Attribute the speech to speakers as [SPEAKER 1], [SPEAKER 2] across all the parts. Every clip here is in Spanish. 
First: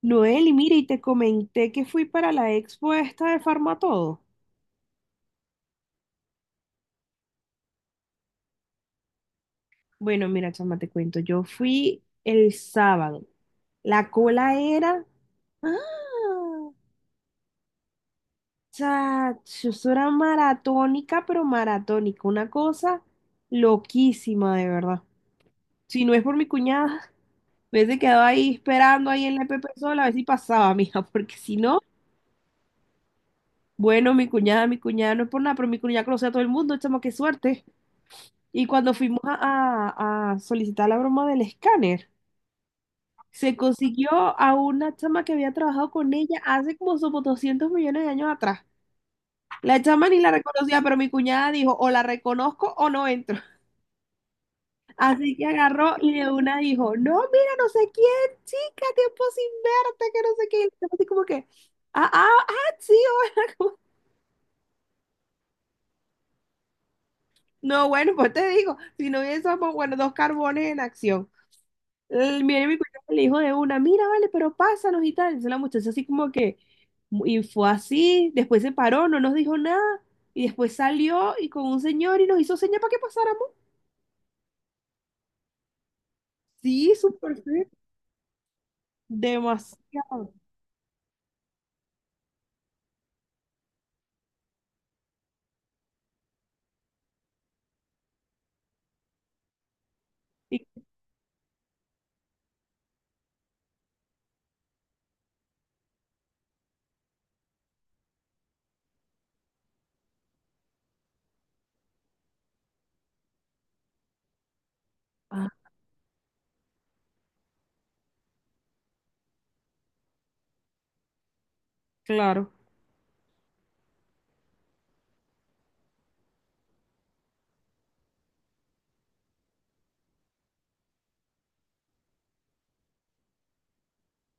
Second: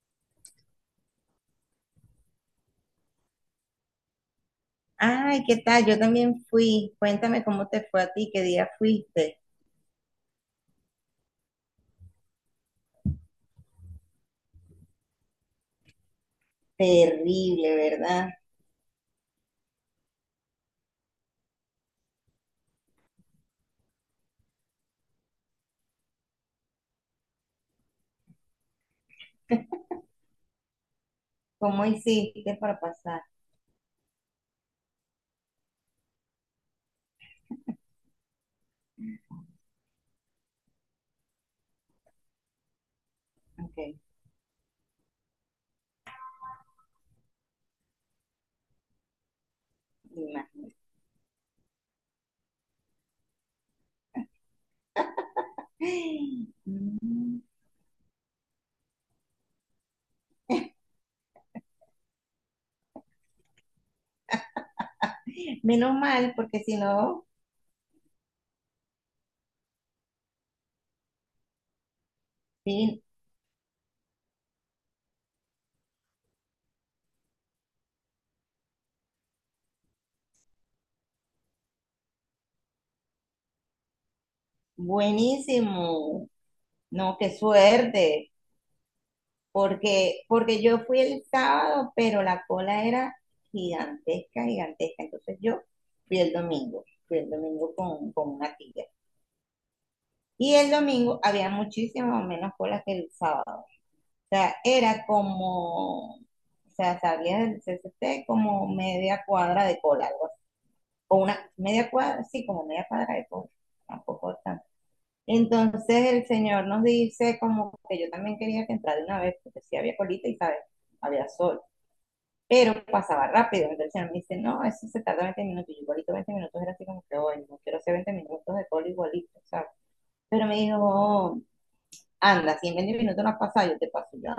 [SPEAKER 1] Noel, y mira, y te comenté que fui para la expo esta de Farmatodo.
[SPEAKER 2] Ay, ¿qué tal? Yo también fui. Cuéntame cómo te fue a ti, qué día fuiste.
[SPEAKER 1] Bueno, mira, chama, te cuento, yo fui el sábado. La cola era. ¡Ah!
[SPEAKER 2] Terrible, ¿verdad?
[SPEAKER 1] Chacho, eso era maratónica, pero maratónica. Una cosa loquísima, de verdad. Si no es por mi cuñada, me hubiese quedado ahí esperando ahí en la E P P sola a ver si pasaba, mija, porque si no,
[SPEAKER 2] ¿Cómo hiciste para pasar?
[SPEAKER 1] bueno, mi cuñada no es por nada, pero mi cuñada conoce a todo el mundo, chama, qué suerte. Y cuando fuimos a, a solicitar la broma del escáner, se
[SPEAKER 2] Ok,
[SPEAKER 1] consiguió a una chama que había trabajado con ella hace como sobre 200 millones de años atrás. La chama ni
[SPEAKER 2] me
[SPEAKER 1] la
[SPEAKER 2] imagino.
[SPEAKER 1] reconocía, pero mi cuñada dijo, o la reconozco o no entro. Así que agarró y de
[SPEAKER 2] Ay,
[SPEAKER 1] una dijo, no,
[SPEAKER 2] mm,
[SPEAKER 1] mira, no sé quién, chica, tiempo sin verte, que no sé qué. Y la chama así como que, ah, ah, ah, sí, hola.
[SPEAKER 2] menos mal, porque si no,
[SPEAKER 1] No, bueno, pues te digo, si no hubiésemos, bueno, dos carbones en acción. Viene mi
[SPEAKER 2] sí,
[SPEAKER 1] cuñado y le dijo de una, mira, vale, pero pásanos y tal. Entonces la muchacha así como que, y fue así, después se paró, no nos dijo nada, y después salió y con un señor y nos hizo señas para que pasáramos.
[SPEAKER 2] buenísimo.
[SPEAKER 1] Sí,
[SPEAKER 2] No, qué
[SPEAKER 1] súper feo,
[SPEAKER 2] suerte. Porque,
[SPEAKER 1] demasiado.
[SPEAKER 2] porque yo fui el sábado, pero la cola era gigantesca, gigantesca. Entonces yo fui el domingo con una tía. Y
[SPEAKER 1] Y-
[SPEAKER 2] el domingo había muchísimo menos cola que el sábado. O sea, era como, o sea, salía del C C T como media cuadra de cola, algo así. O una media cuadra, sí, como media cuadra de cola, tampoco tanto.
[SPEAKER 1] ah,
[SPEAKER 2] Entonces el señor nos dice como que yo también quería que entrara de una vez, porque sí había colita y, ¿sabes? Había sol
[SPEAKER 1] claro,
[SPEAKER 2] pero pasaba rápido. Entonces el señor me dice, no, eso se tarda 20 minutos. Y igualito 20 minutos era así como que, bueno, no quiero hacer 20 minutos de cola igualito, ¿sabes? Pero me dijo, oh, anda, si en 20 minutos no has pasado, yo te paso ya,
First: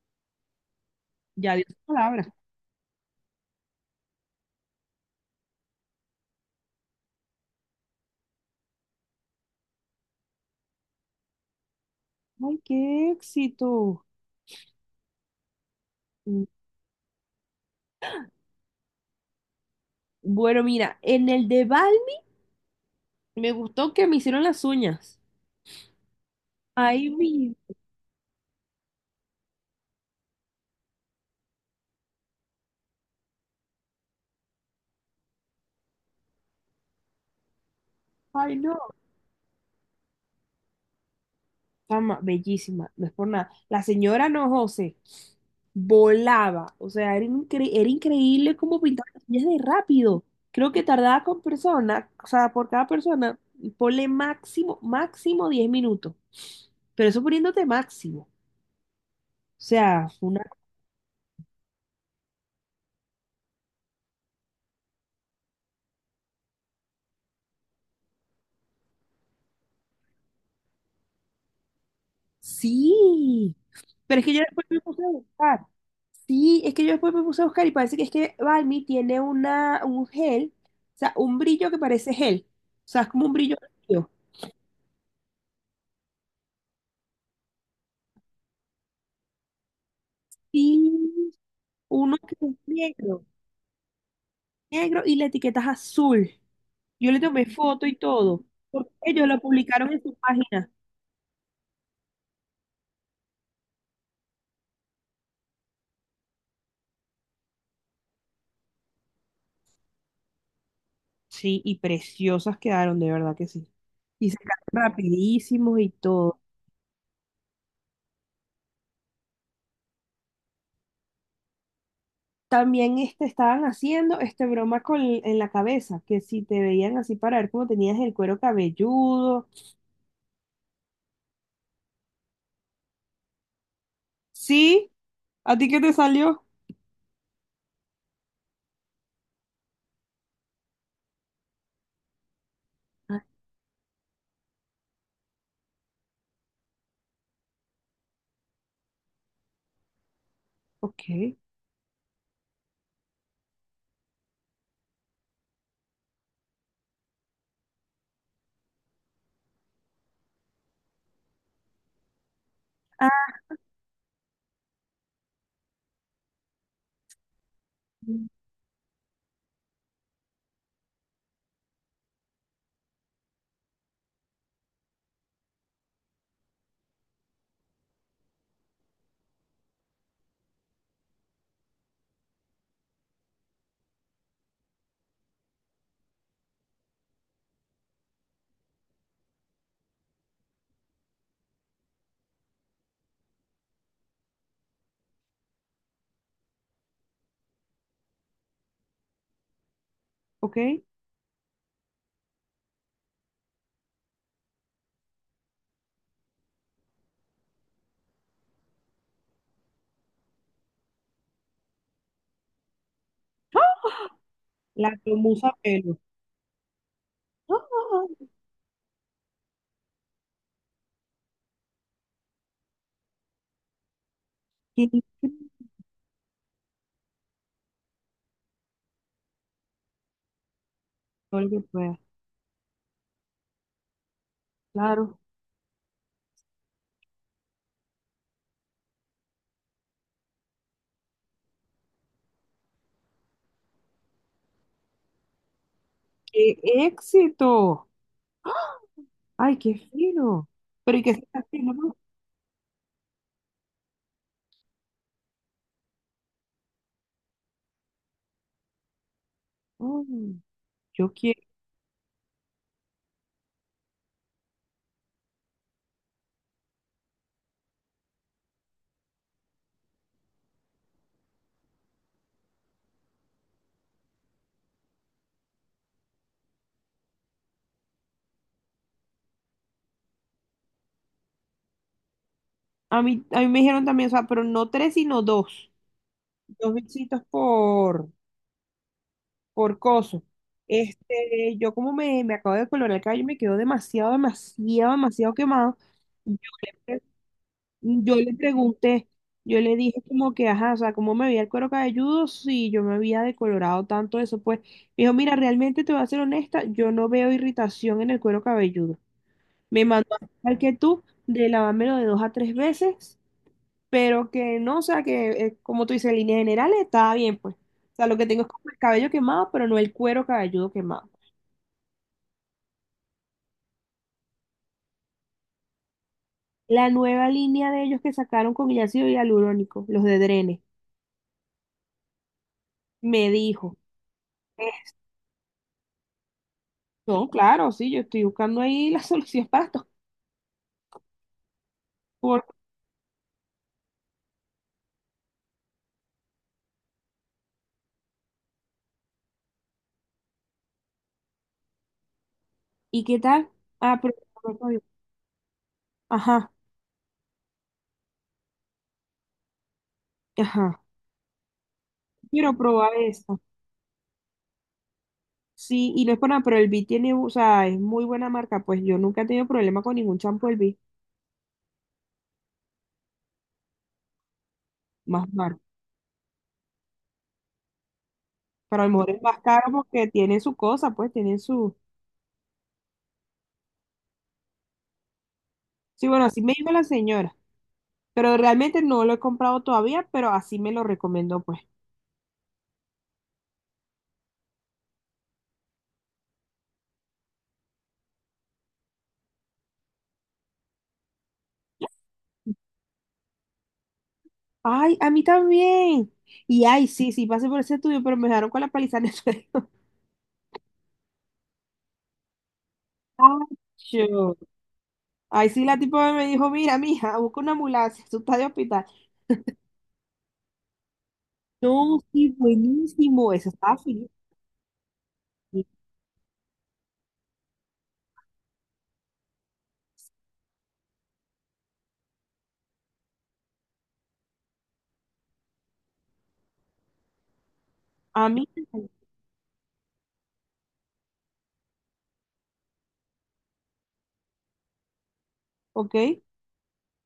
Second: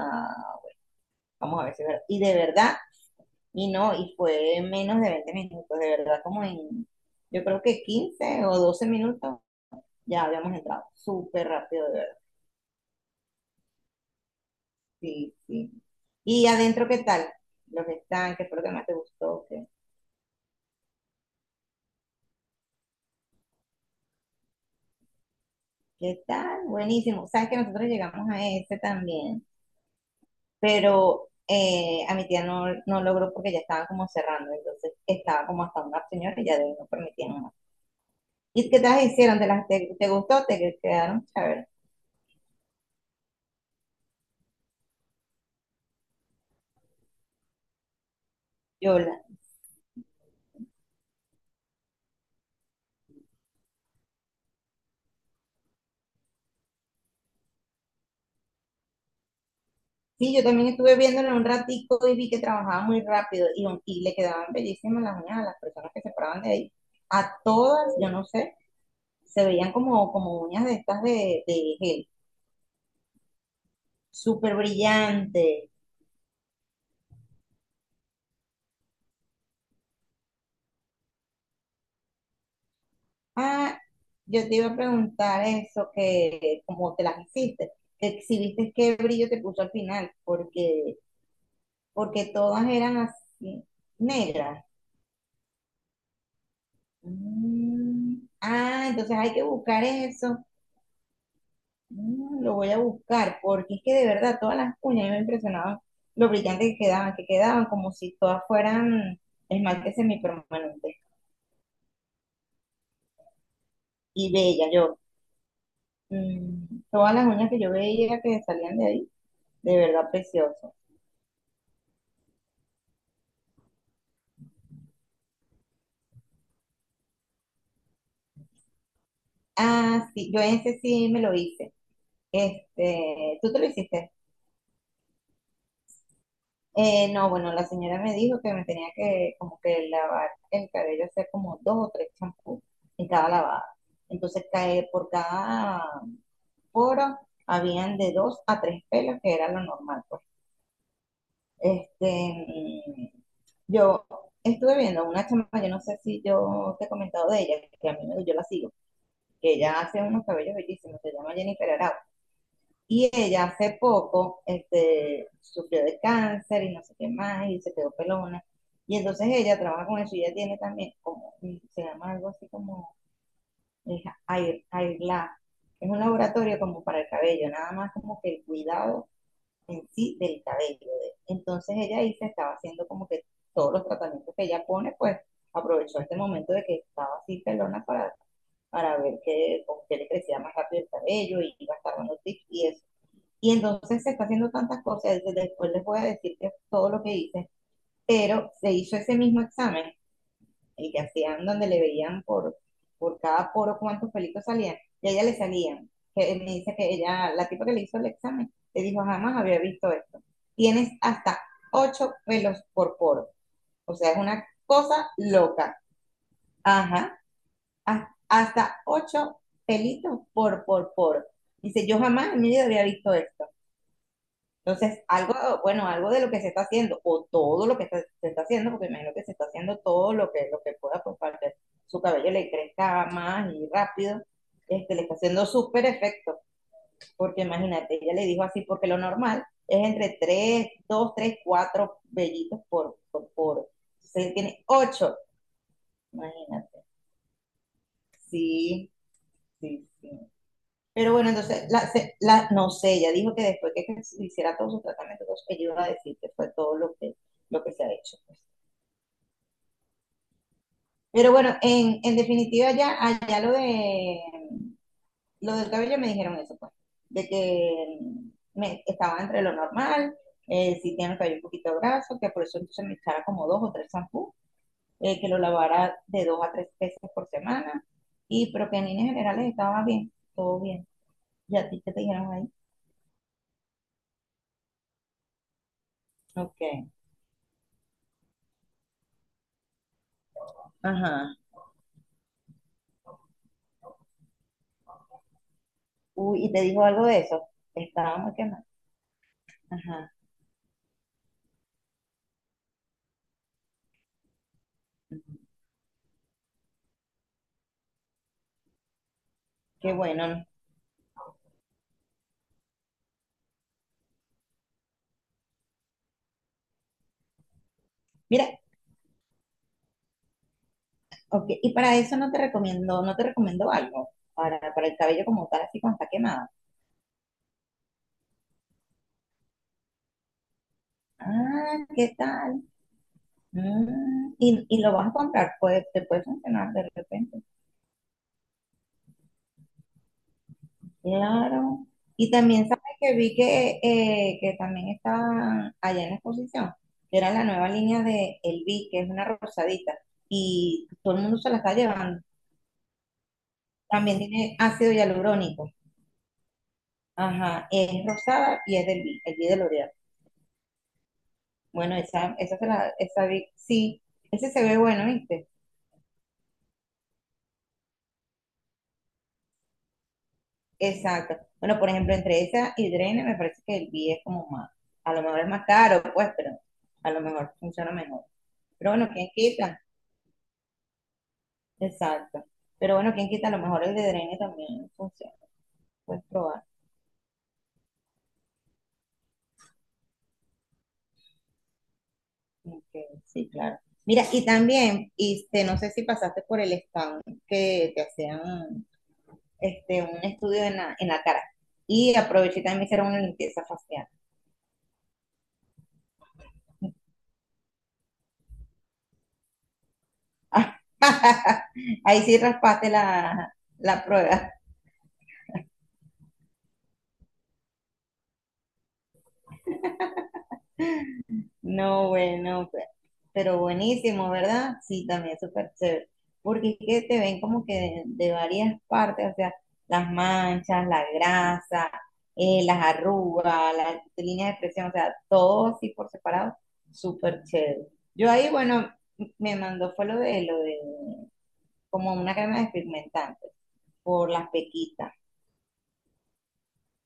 [SPEAKER 1] ya
[SPEAKER 2] vamos
[SPEAKER 1] dio
[SPEAKER 2] a
[SPEAKER 1] su
[SPEAKER 2] ver si es verdad. Y
[SPEAKER 1] palabra.
[SPEAKER 2] de verdad, y no, y fue menos de 20 minutos, de verdad, como en, yo creo que 15 o 12 minutos ya habíamos entrado, súper rápido, de verdad.
[SPEAKER 1] Ay, qué éxito.
[SPEAKER 2] Sí, sí.
[SPEAKER 1] Mm.
[SPEAKER 2] Y adentro, ¿qué tal? Los que están, que fue lo que más te gustó? ¿Qué,
[SPEAKER 1] Bueno, mira, en el de Balmi me gustó que me hicieron las uñas.
[SPEAKER 2] qué tal?
[SPEAKER 1] Ay,
[SPEAKER 2] Buenísimo. Sabes
[SPEAKER 1] mi,
[SPEAKER 2] que nosotros llegamos a ese también, pero a mi tía no logró porque ya estaban como cerrando, entonces estaba como hasta una señora y ya de ahí no permitían más.
[SPEAKER 1] ay,
[SPEAKER 2] ¿Y
[SPEAKER 1] no.
[SPEAKER 2] qué te las hicieron? ¿Te gustó? ¿Te quedaron? A ver,
[SPEAKER 1] Chama, bellísima, no es por nada. La señora, no, José, volaba. O sea, era, era increíble cómo
[SPEAKER 2] yo
[SPEAKER 1] pintaba
[SPEAKER 2] la...
[SPEAKER 1] las uñas de rápido. Creo que tardaba con persona, o sea, por cada persona, ponle máximo, máximo 10 minutos. Pero eso poniéndote máximo. O sea, fue
[SPEAKER 2] Sí,
[SPEAKER 1] una.
[SPEAKER 2] yo también estuve viéndolo un ratico y vi que trabajaba muy rápido y le quedaban bellísimas las uñas a las personas que se paraban de ahí. A todas, yo no sé, se veían como uñas de estas de gel,
[SPEAKER 1] Sí, pero es que yo
[SPEAKER 2] súper
[SPEAKER 1] después me puse a buscar.
[SPEAKER 2] brillante.
[SPEAKER 1] Sí, es que yo después me puse a buscar y parece que es que Balmy tiene una, un gel, o sea, un brillo que parece gel. O sea, es como un brillo.
[SPEAKER 2] Ah, yo te iba a preguntar eso, que como te las hiciste, que si viste qué brillo te puso al final, porque,
[SPEAKER 1] Sí, uno
[SPEAKER 2] porque
[SPEAKER 1] que es
[SPEAKER 2] todas eran
[SPEAKER 1] negro,
[SPEAKER 2] así, negras.
[SPEAKER 1] negro y la etiqueta es azul. Yo le tomé foto y
[SPEAKER 2] Mm,
[SPEAKER 1] todo,
[SPEAKER 2] ah,
[SPEAKER 1] porque
[SPEAKER 2] entonces
[SPEAKER 1] ellos
[SPEAKER 2] hay
[SPEAKER 1] lo
[SPEAKER 2] que buscar
[SPEAKER 1] publicaron en su
[SPEAKER 2] eso.
[SPEAKER 1] página.
[SPEAKER 2] Mm, lo voy a buscar, porque es que de verdad todas las uñas a mí me impresionaban lo brillante que quedaban como si todas fueran esmalte semipermanente
[SPEAKER 1] Sí, y preciosas quedaron, de verdad que sí. Y
[SPEAKER 2] y
[SPEAKER 1] sacaron
[SPEAKER 2] bella yo.
[SPEAKER 1] rapidísimos y todo.
[SPEAKER 2] Mm, todas las uñas que yo veía que salían de ahí, de verdad precioso.
[SPEAKER 1] También este, estaban haciendo este broma con, en la cabeza, que si te veían así para ver cómo tenías el cuero cabelludo.
[SPEAKER 2] Ah, sí, yo ese sí me lo hice. Este, ¿tú te lo hiciste?
[SPEAKER 1] Sí, ¿a ti qué te salió?
[SPEAKER 2] No, bueno, la señora me dijo que me tenía que como que lavar el cabello, hacer como dos o tres champús en
[SPEAKER 1] Ah,
[SPEAKER 2] cada lavada. Entonces, cae por cada poro habían de dos a tres pelos, que era lo normal. Pues.
[SPEAKER 1] ok.
[SPEAKER 2] Este, mm, yo estuve viendo una chama, yo no sé si yo te he comentado de ella, que a mí me, yo la sigo, que ella hace unos cabellos bellísimos. Se llama Jennifer Arau.
[SPEAKER 1] Ah,
[SPEAKER 2] Y ella hace poco este, sufrió de cáncer y no sé qué más, y se quedó pelona. Y entonces ella trabaja con eso y ella tiene también, como, se llama algo así como es Air, Air Lab. Es un laboratorio como para el cabello, nada más como que el cuidado en sí del cabello. Entonces ella ahí se estaba haciendo como que todos los tratamientos que ella pone, pues aprovechó este momento de que estaba así pelona para ver que le crecía más rápido el cabello y iba a estar dando tips y eso. Y entonces se está haciendo tantas cosas, después les voy a decir que todo lo que hice, pero se hizo ese mismo examen,
[SPEAKER 1] ok.
[SPEAKER 2] el que hacían donde le veían por cada poro cuántos pelitos salían, y a ella le salían. Que me dice que ella, la tipa que le hizo el examen, le dijo, jamás había visto esto. Tienes hasta ocho pelos por poro. O sea, es una
[SPEAKER 1] La
[SPEAKER 2] cosa
[SPEAKER 1] tomuza
[SPEAKER 2] loca.
[SPEAKER 1] pelo.
[SPEAKER 2] Ajá.
[SPEAKER 1] No, no, no.
[SPEAKER 2] Hasta ocho pelitos por, por. Dice, yo jamás en mi vida había visto esto.
[SPEAKER 1] Qué
[SPEAKER 2] Entonces, algo, bueno, algo de lo que se está haciendo, o todo lo que está- se está haciendo, porque me imagino que se está haciendo todo lo que pueda, pues, para que
[SPEAKER 1] increíble.
[SPEAKER 2] su cabello le crezca más y rápido, este, le está
[SPEAKER 1] Claro.
[SPEAKER 2] haciendo súper efecto, porque imagínate, ella le dijo así, porque lo normal es entre 3 2 3 4 vellitos por, entonces él tiene 8,
[SPEAKER 1] ¡Qué
[SPEAKER 2] imagínate,
[SPEAKER 1] éxito!
[SPEAKER 2] sí,
[SPEAKER 1] ¡Ay, qué
[SPEAKER 2] sí, sí.
[SPEAKER 1] fino! Pero ¿y
[SPEAKER 2] Pero
[SPEAKER 1] qué se
[SPEAKER 2] bueno,
[SPEAKER 1] está
[SPEAKER 2] entonces, la,
[SPEAKER 1] haciendo,
[SPEAKER 2] se- la- no sé, ella dijo que después que se hiciera todo su tratamiento, entonces ella iba a decir que fue todo lo que se ha hecho. Pues.
[SPEAKER 1] no? Mm, yo
[SPEAKER 2] Pero
[SPEAKER 1] quiero.
[SPEAKER 2] bueno, en definitiva, ya, allá lo de lo del cabello me dijeron eso, pues, de que me, estaba entre lo normal, si tiene el cabello un poquito graso, que por eso entonces me echara como dos o tres shampoos, que lo lavara de dos a tres veces por semana, y pero que en líneas generales estaba bien, todo bien. ¿Y a ti qué te dijeron ahí?
[SPEAKER 1] A mí me dijeron también, o sea, pero no tres, sino dos.
[SPEAKER 2] Ok.
[SPEAKER 1] Dos bichitos por coso.
[SPEAKER 2] Ajá.
[SPEAKER 1] Este, yo como me acabo de colorar el cabello, me quedó demasiado, demasiado, demasiado quemado.
[SPEAKER 2] Uy, y te dijo algo de eso.
[SPEAKER 1] Yo
[SPEAKER 2] Estaba
[SPEAKER 1] le
[SPEAKER 2] muy quemada.
[SPEAKER 1] pregunté, yo le dije
[SPEAKER 2] Ajá,
[SPEAKER 1] como que, ajá, o sea, ¿cómo me veía el cuero cabelludo si yo me había decolorado tanto eso? Pues me dijo,
[SPEAKER 2] ujú.
[SPEAKER 1] mira, realmente te voy a ser honesta, yo no veo irritación en el cuero cabelludo. Me
[SPEAKER 2] Qué
[SPEAKER 1] mandó
[SPEAKER 2] bueno, ¿no?
[SPEAKER 1] al que tú de lavármelo de 2 a 3 veces, pero que no, o sea, que como tú dices, en líneas generales estaba bien, pues. O sea, lo que tengo
[SPEAKER 2] Mira,
[SPEAKER 1] es como el cabello quemado, pero no el cuero cabelludo quemado.
[SPEAKER 2] ok. Y para eso no te recomiendo algo. Para el cabello como tal, así cuando está quemado.
[SPEAKER 1] La nueva línea de ellos que sacaron con ácido hialurónico, los de Drene,
[SPEAKER 2] Ah, ¿qué tal?
[SPEAKER 1] me dijo.
[SPEAKER 2] Mm, y lo vas a comprar, pues te puede funcionar de
[SPEAKER 1] No,
[SPEAKER 2] repente.
[SPEAKER 1] claro, sí, yo estoy buscando ahí las soluciones para estos
[SPEAKER 2] Claro. Y
[SPEAKER 1] cortes.
[SPEAKER 2] también sabes que vi que también estaba allá en la exposición, que era la nueva línea de El Vi, que es una rosadita. Y todo el mundo se la está llevando.
[SPEAKER 1] ¿Y qué tal? Ah, pero
[SPEAKER 2] También
[SPEAKER 1] no
[SPEAKER 2] tiene
[SPEAKER 1] todavía.
[SPEAKER 2] ácido hialurónico.
[SPEAKER 1] Ajá,
[SPEAKER 2] Ajá, es rosada y es del B, el Bee de L'Oreal.
[SPEAKER 1] ajá.
[SPEAKER 2] Bueno, esa,
[SPEAKER 1] Quiero
[SPEAKER 2] esa se
[SPEAKER 1] probar
[SPEAKER 2] la, esa
[SPEAKER 1] esta.
[SPEAKER 2] vi- sí, ese se ve bueno, ¿viste?
[SPEAKER 1] Sí, y no es por nada, pero el B tiene, o sea, es muy buena marca. Pues yo nunca he tenido problema con ningún champú del B,
[SPEAKER 2] Exacto. Bueno, por ejemplo, entre esa y Drene me parece que el B es como más, a lo
[SPEAKER 1] más
[SPEAKER 2] mejor es
[SPEAKER 1] marca.
[SPEAKER 2] más caro, pues, pero a lo mejor funciona mejor.
[SPEAKER 1] Pero a lo
[SPEAKER 2] Pero bueno,
[SPEAKER 1] mejor es
[SPEAKER 2] ¿quién
[SPEAKER 1] más caro
[SPEAKER 2] quita?
[SPEAKER 1] porque tiene su cosa, pues tiene su.
[SPEAKER 2] Exacto. Pero bueno, ¿quién quita? A lo mejor el de Drene también funciona.
[SPEAKER 1] Sí,
[SPEAKER 2] Puedes
[SPEAKER 1] bueno, así me
[SPEAKER 2] probar.
[SPEAKER 1] dijo la señora. Pero realmente no lo he comprado todavía, pero así me lo recomendó, pues.
[SPEAKER 2] Ok, sí, claro. Mira, y también, este, no sé si pasaste por el stand que te hacían este, un estudio en la cara. Y aproveché y también me hicieron una limpieza facial.
[SPEAKER 1] Ay, a mí también. Y ay, sí, sí, pasé por ese estudio, pero me dejaron con la paliza en el suelo.
[SPEAKER 2] Ahí sí raspaste la, la
[SPEAKER 1] Acho.
[SPEAKER 2] prueba.
[SPEAKER 1] Ahí sí, la tipa me dijo, mira, mija, busca una ambulancia, tú estás de hospital. No,
[SPEAKER 2] No,
[SPEAKER 1] sí,
[SPEAKER 2] bueno,
[SPEAKER 1] buenísimo, eso
[SPEAKER 2] pero
[SPEAKER 1] estaba feliz.
[SPEAKER 2] buenísimo, ¿verdad? Sí, también súper chévere. Porque es que te ven como que de varias partes, o sea, las manchas, la grasa, las arrugas, las líneas de expresión, o sea, todo así por separado, súper chévere.
[SPEAKER 1] A
[SPEAKER 2] Yo
[SPEAKER 1] mí,
[SPEAKER 2] ahí, bueno, me mandó fue lo de como una crema despigmentante por las pequitas
[SPEAKER 1] ok,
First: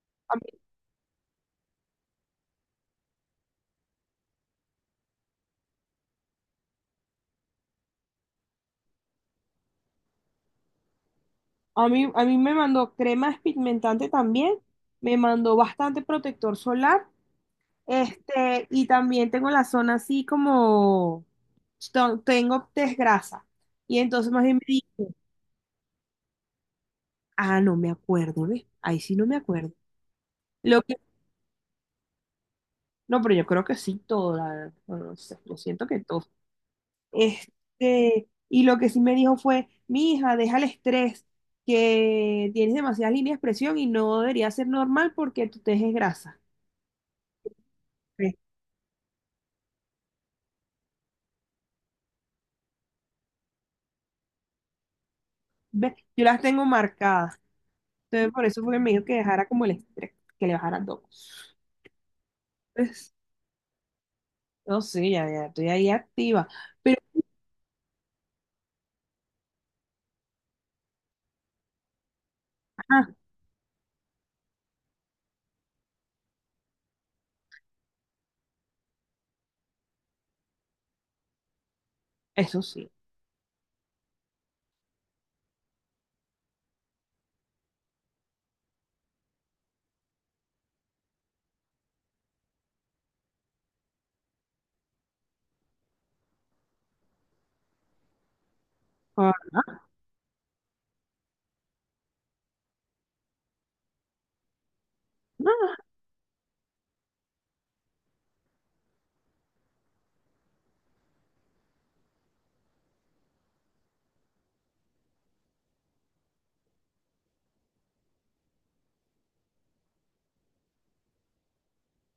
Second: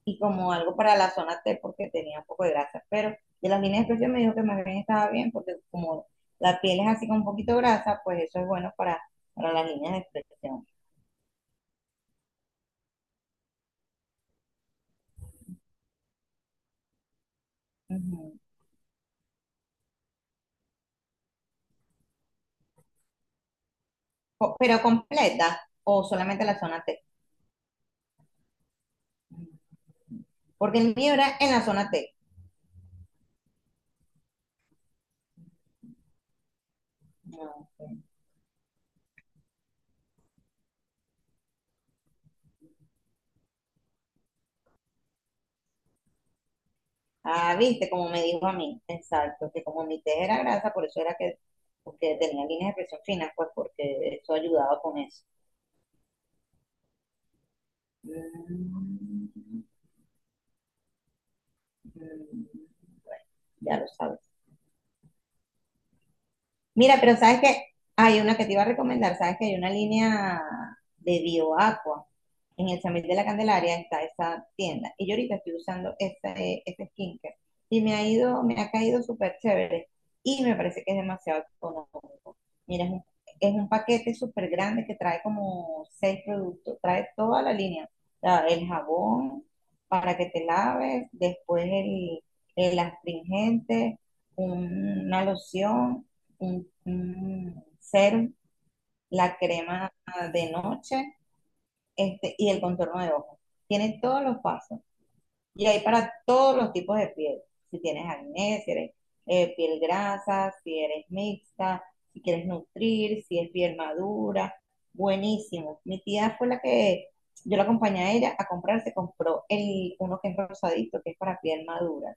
[SPEAKER 2] y como
[SPEAKER 1] mí,
[SPEAKER 2] algo para la zona T porque tenía un poco de grasa. Pero de las líneas especiales me dijo que más bien estaba bien porque como la piel es así con un poquito grasa, pues eso es bueno para las líneas de expresión.
[SPEAKER 1] a mí me mandó crema pigmentantes también, me mandó bastante protector solar,
[SPEAKER 2] Ujú.
[SPEAKER 1] este, y también tengo la zona así como, tengo desgrasa. Y entonces más
[SPEAKER 2] Co-
[SPEAKER 1] bien me
[SPEAKER 2] Pero
[SPEAKER 1] dijo,
[SPEAKER 2] completa o solamente la zona T.
[SPEAKER 1] ah, no me acuerdo, ¿ves? Ahí sí no me
[SPEAKER 2] Ujú.
[SPEAKER 1] acuerdo.
[SPEAKER 2] Porque
[SPEAKER 1] Lo
[SPEAKER 2] el
[SPEAKER 1] que,
[SPEAKER 2] mío era en la zona T.
[SPEAKER 1] no, pero yo creo que sí, toda, no sé, lo siento que todo.
[SPEAKER 2] No, ok.
[SPEAKER 1] Este, y lo que sí me dijo fue, mi hija, deja el estrés, que tienes demasiadas líneas de expresión y no debería ser normal porque tu tez es grasa.
[SPEAKER 2] Ah, viste, como me
[SPEAKER 1] Ve,
[SPEAKER 2] dijo a mí, exacto, que como mi T era grasa, por eso era que porque tenía líneas de expresión finas, pues porque eso ayudaba con eso.
[SPEAKER 1] ve, yo las tengo marcadas.
[SPEAKER 2] Mm,
[SPEAKER 1] Entonces, por
[SPEAKER 2] mm,
[SPEAKER 1] eso fue que me dijo que
[SPEAKER 2] mm,
[SPEAKER 1] dejara
[SPEAKER 2] mm.
[SPEAKER 1] como el estrés, que le bajara dos.
[SPEAKER 2] Bueno,
[SPEAKER 1] Pues,
[SPEAKER 2] ya lo sabes.
[SPEAKER 1] no sé, ya, ya estoy ahí activa.
[SPEAKER 2] Mira,
[SPEAKER 1] Pero,
[SPEAKER 2] pero sabes que hay una que te iba a recomendar, sabes que hay una línea de BioAqua en el Samil
[SPEAKER 1] ajá,
[SPEAKER 2] de la Candelaria, está esa tienda. Y yo ahorita estoy usando ese skincare y me ha ido, me ha caído súper chévere y me parece que es demasiado económico.
[SPEAKER 1] eso
[SPEAKER 2] Mira,
[SPEAKER 1] sí.
[SPEAKER 2] es un paquete súper grande que trae como seis productos, trae toda la línea, el jabón para que te laves, después el astringente, una loción un serum,
[SPEAKER 1] Ah,
[SPEAKER 2] la crema de noche este, y el contorno de ojos. Tiene todos los pasos
[SPEAKER 1] no,
[SPEAKER 2] y
[SPEAKER 1] no,
[SPEAKER 2] hay para todos los tipos de piel. Si tienes acné, si eres piel grasa, si eres mixta, si quieres nutrir, si es piel madura, buenísimo. Mi tía fue la que yo la acompañé a ella a comprar, se compró el, uno que es rosadito, que es para piel madura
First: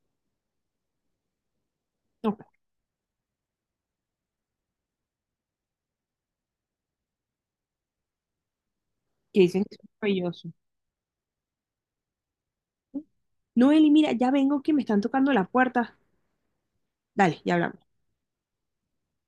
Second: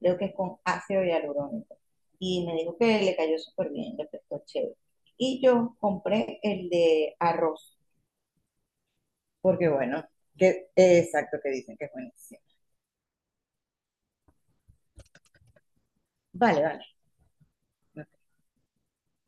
[SPEAKER 2] creo que es con ácido hialurónico.
[SPEAKER 1] no,
[SPEAKER 2] Y me dijo que le cayó súper bien, le prestó chévere. Y yo compré el de arroz,
[SPEAKER 1] que dicen
[SPEAKER 2] porque
[SPEAKER 1] que es
[SPEAKER 2] bueno,
[SPEAKER 1] maravilloso.
[SPEAKER 2] que, exacto, que dicen que es buenísimo.
[SPEAKER 1] Noeli, mira, ya vengo que me están tocando la puerta.
[SPEAKER 2] Vale, vale,
[SPEAKER 1] Dale, ya hablamos.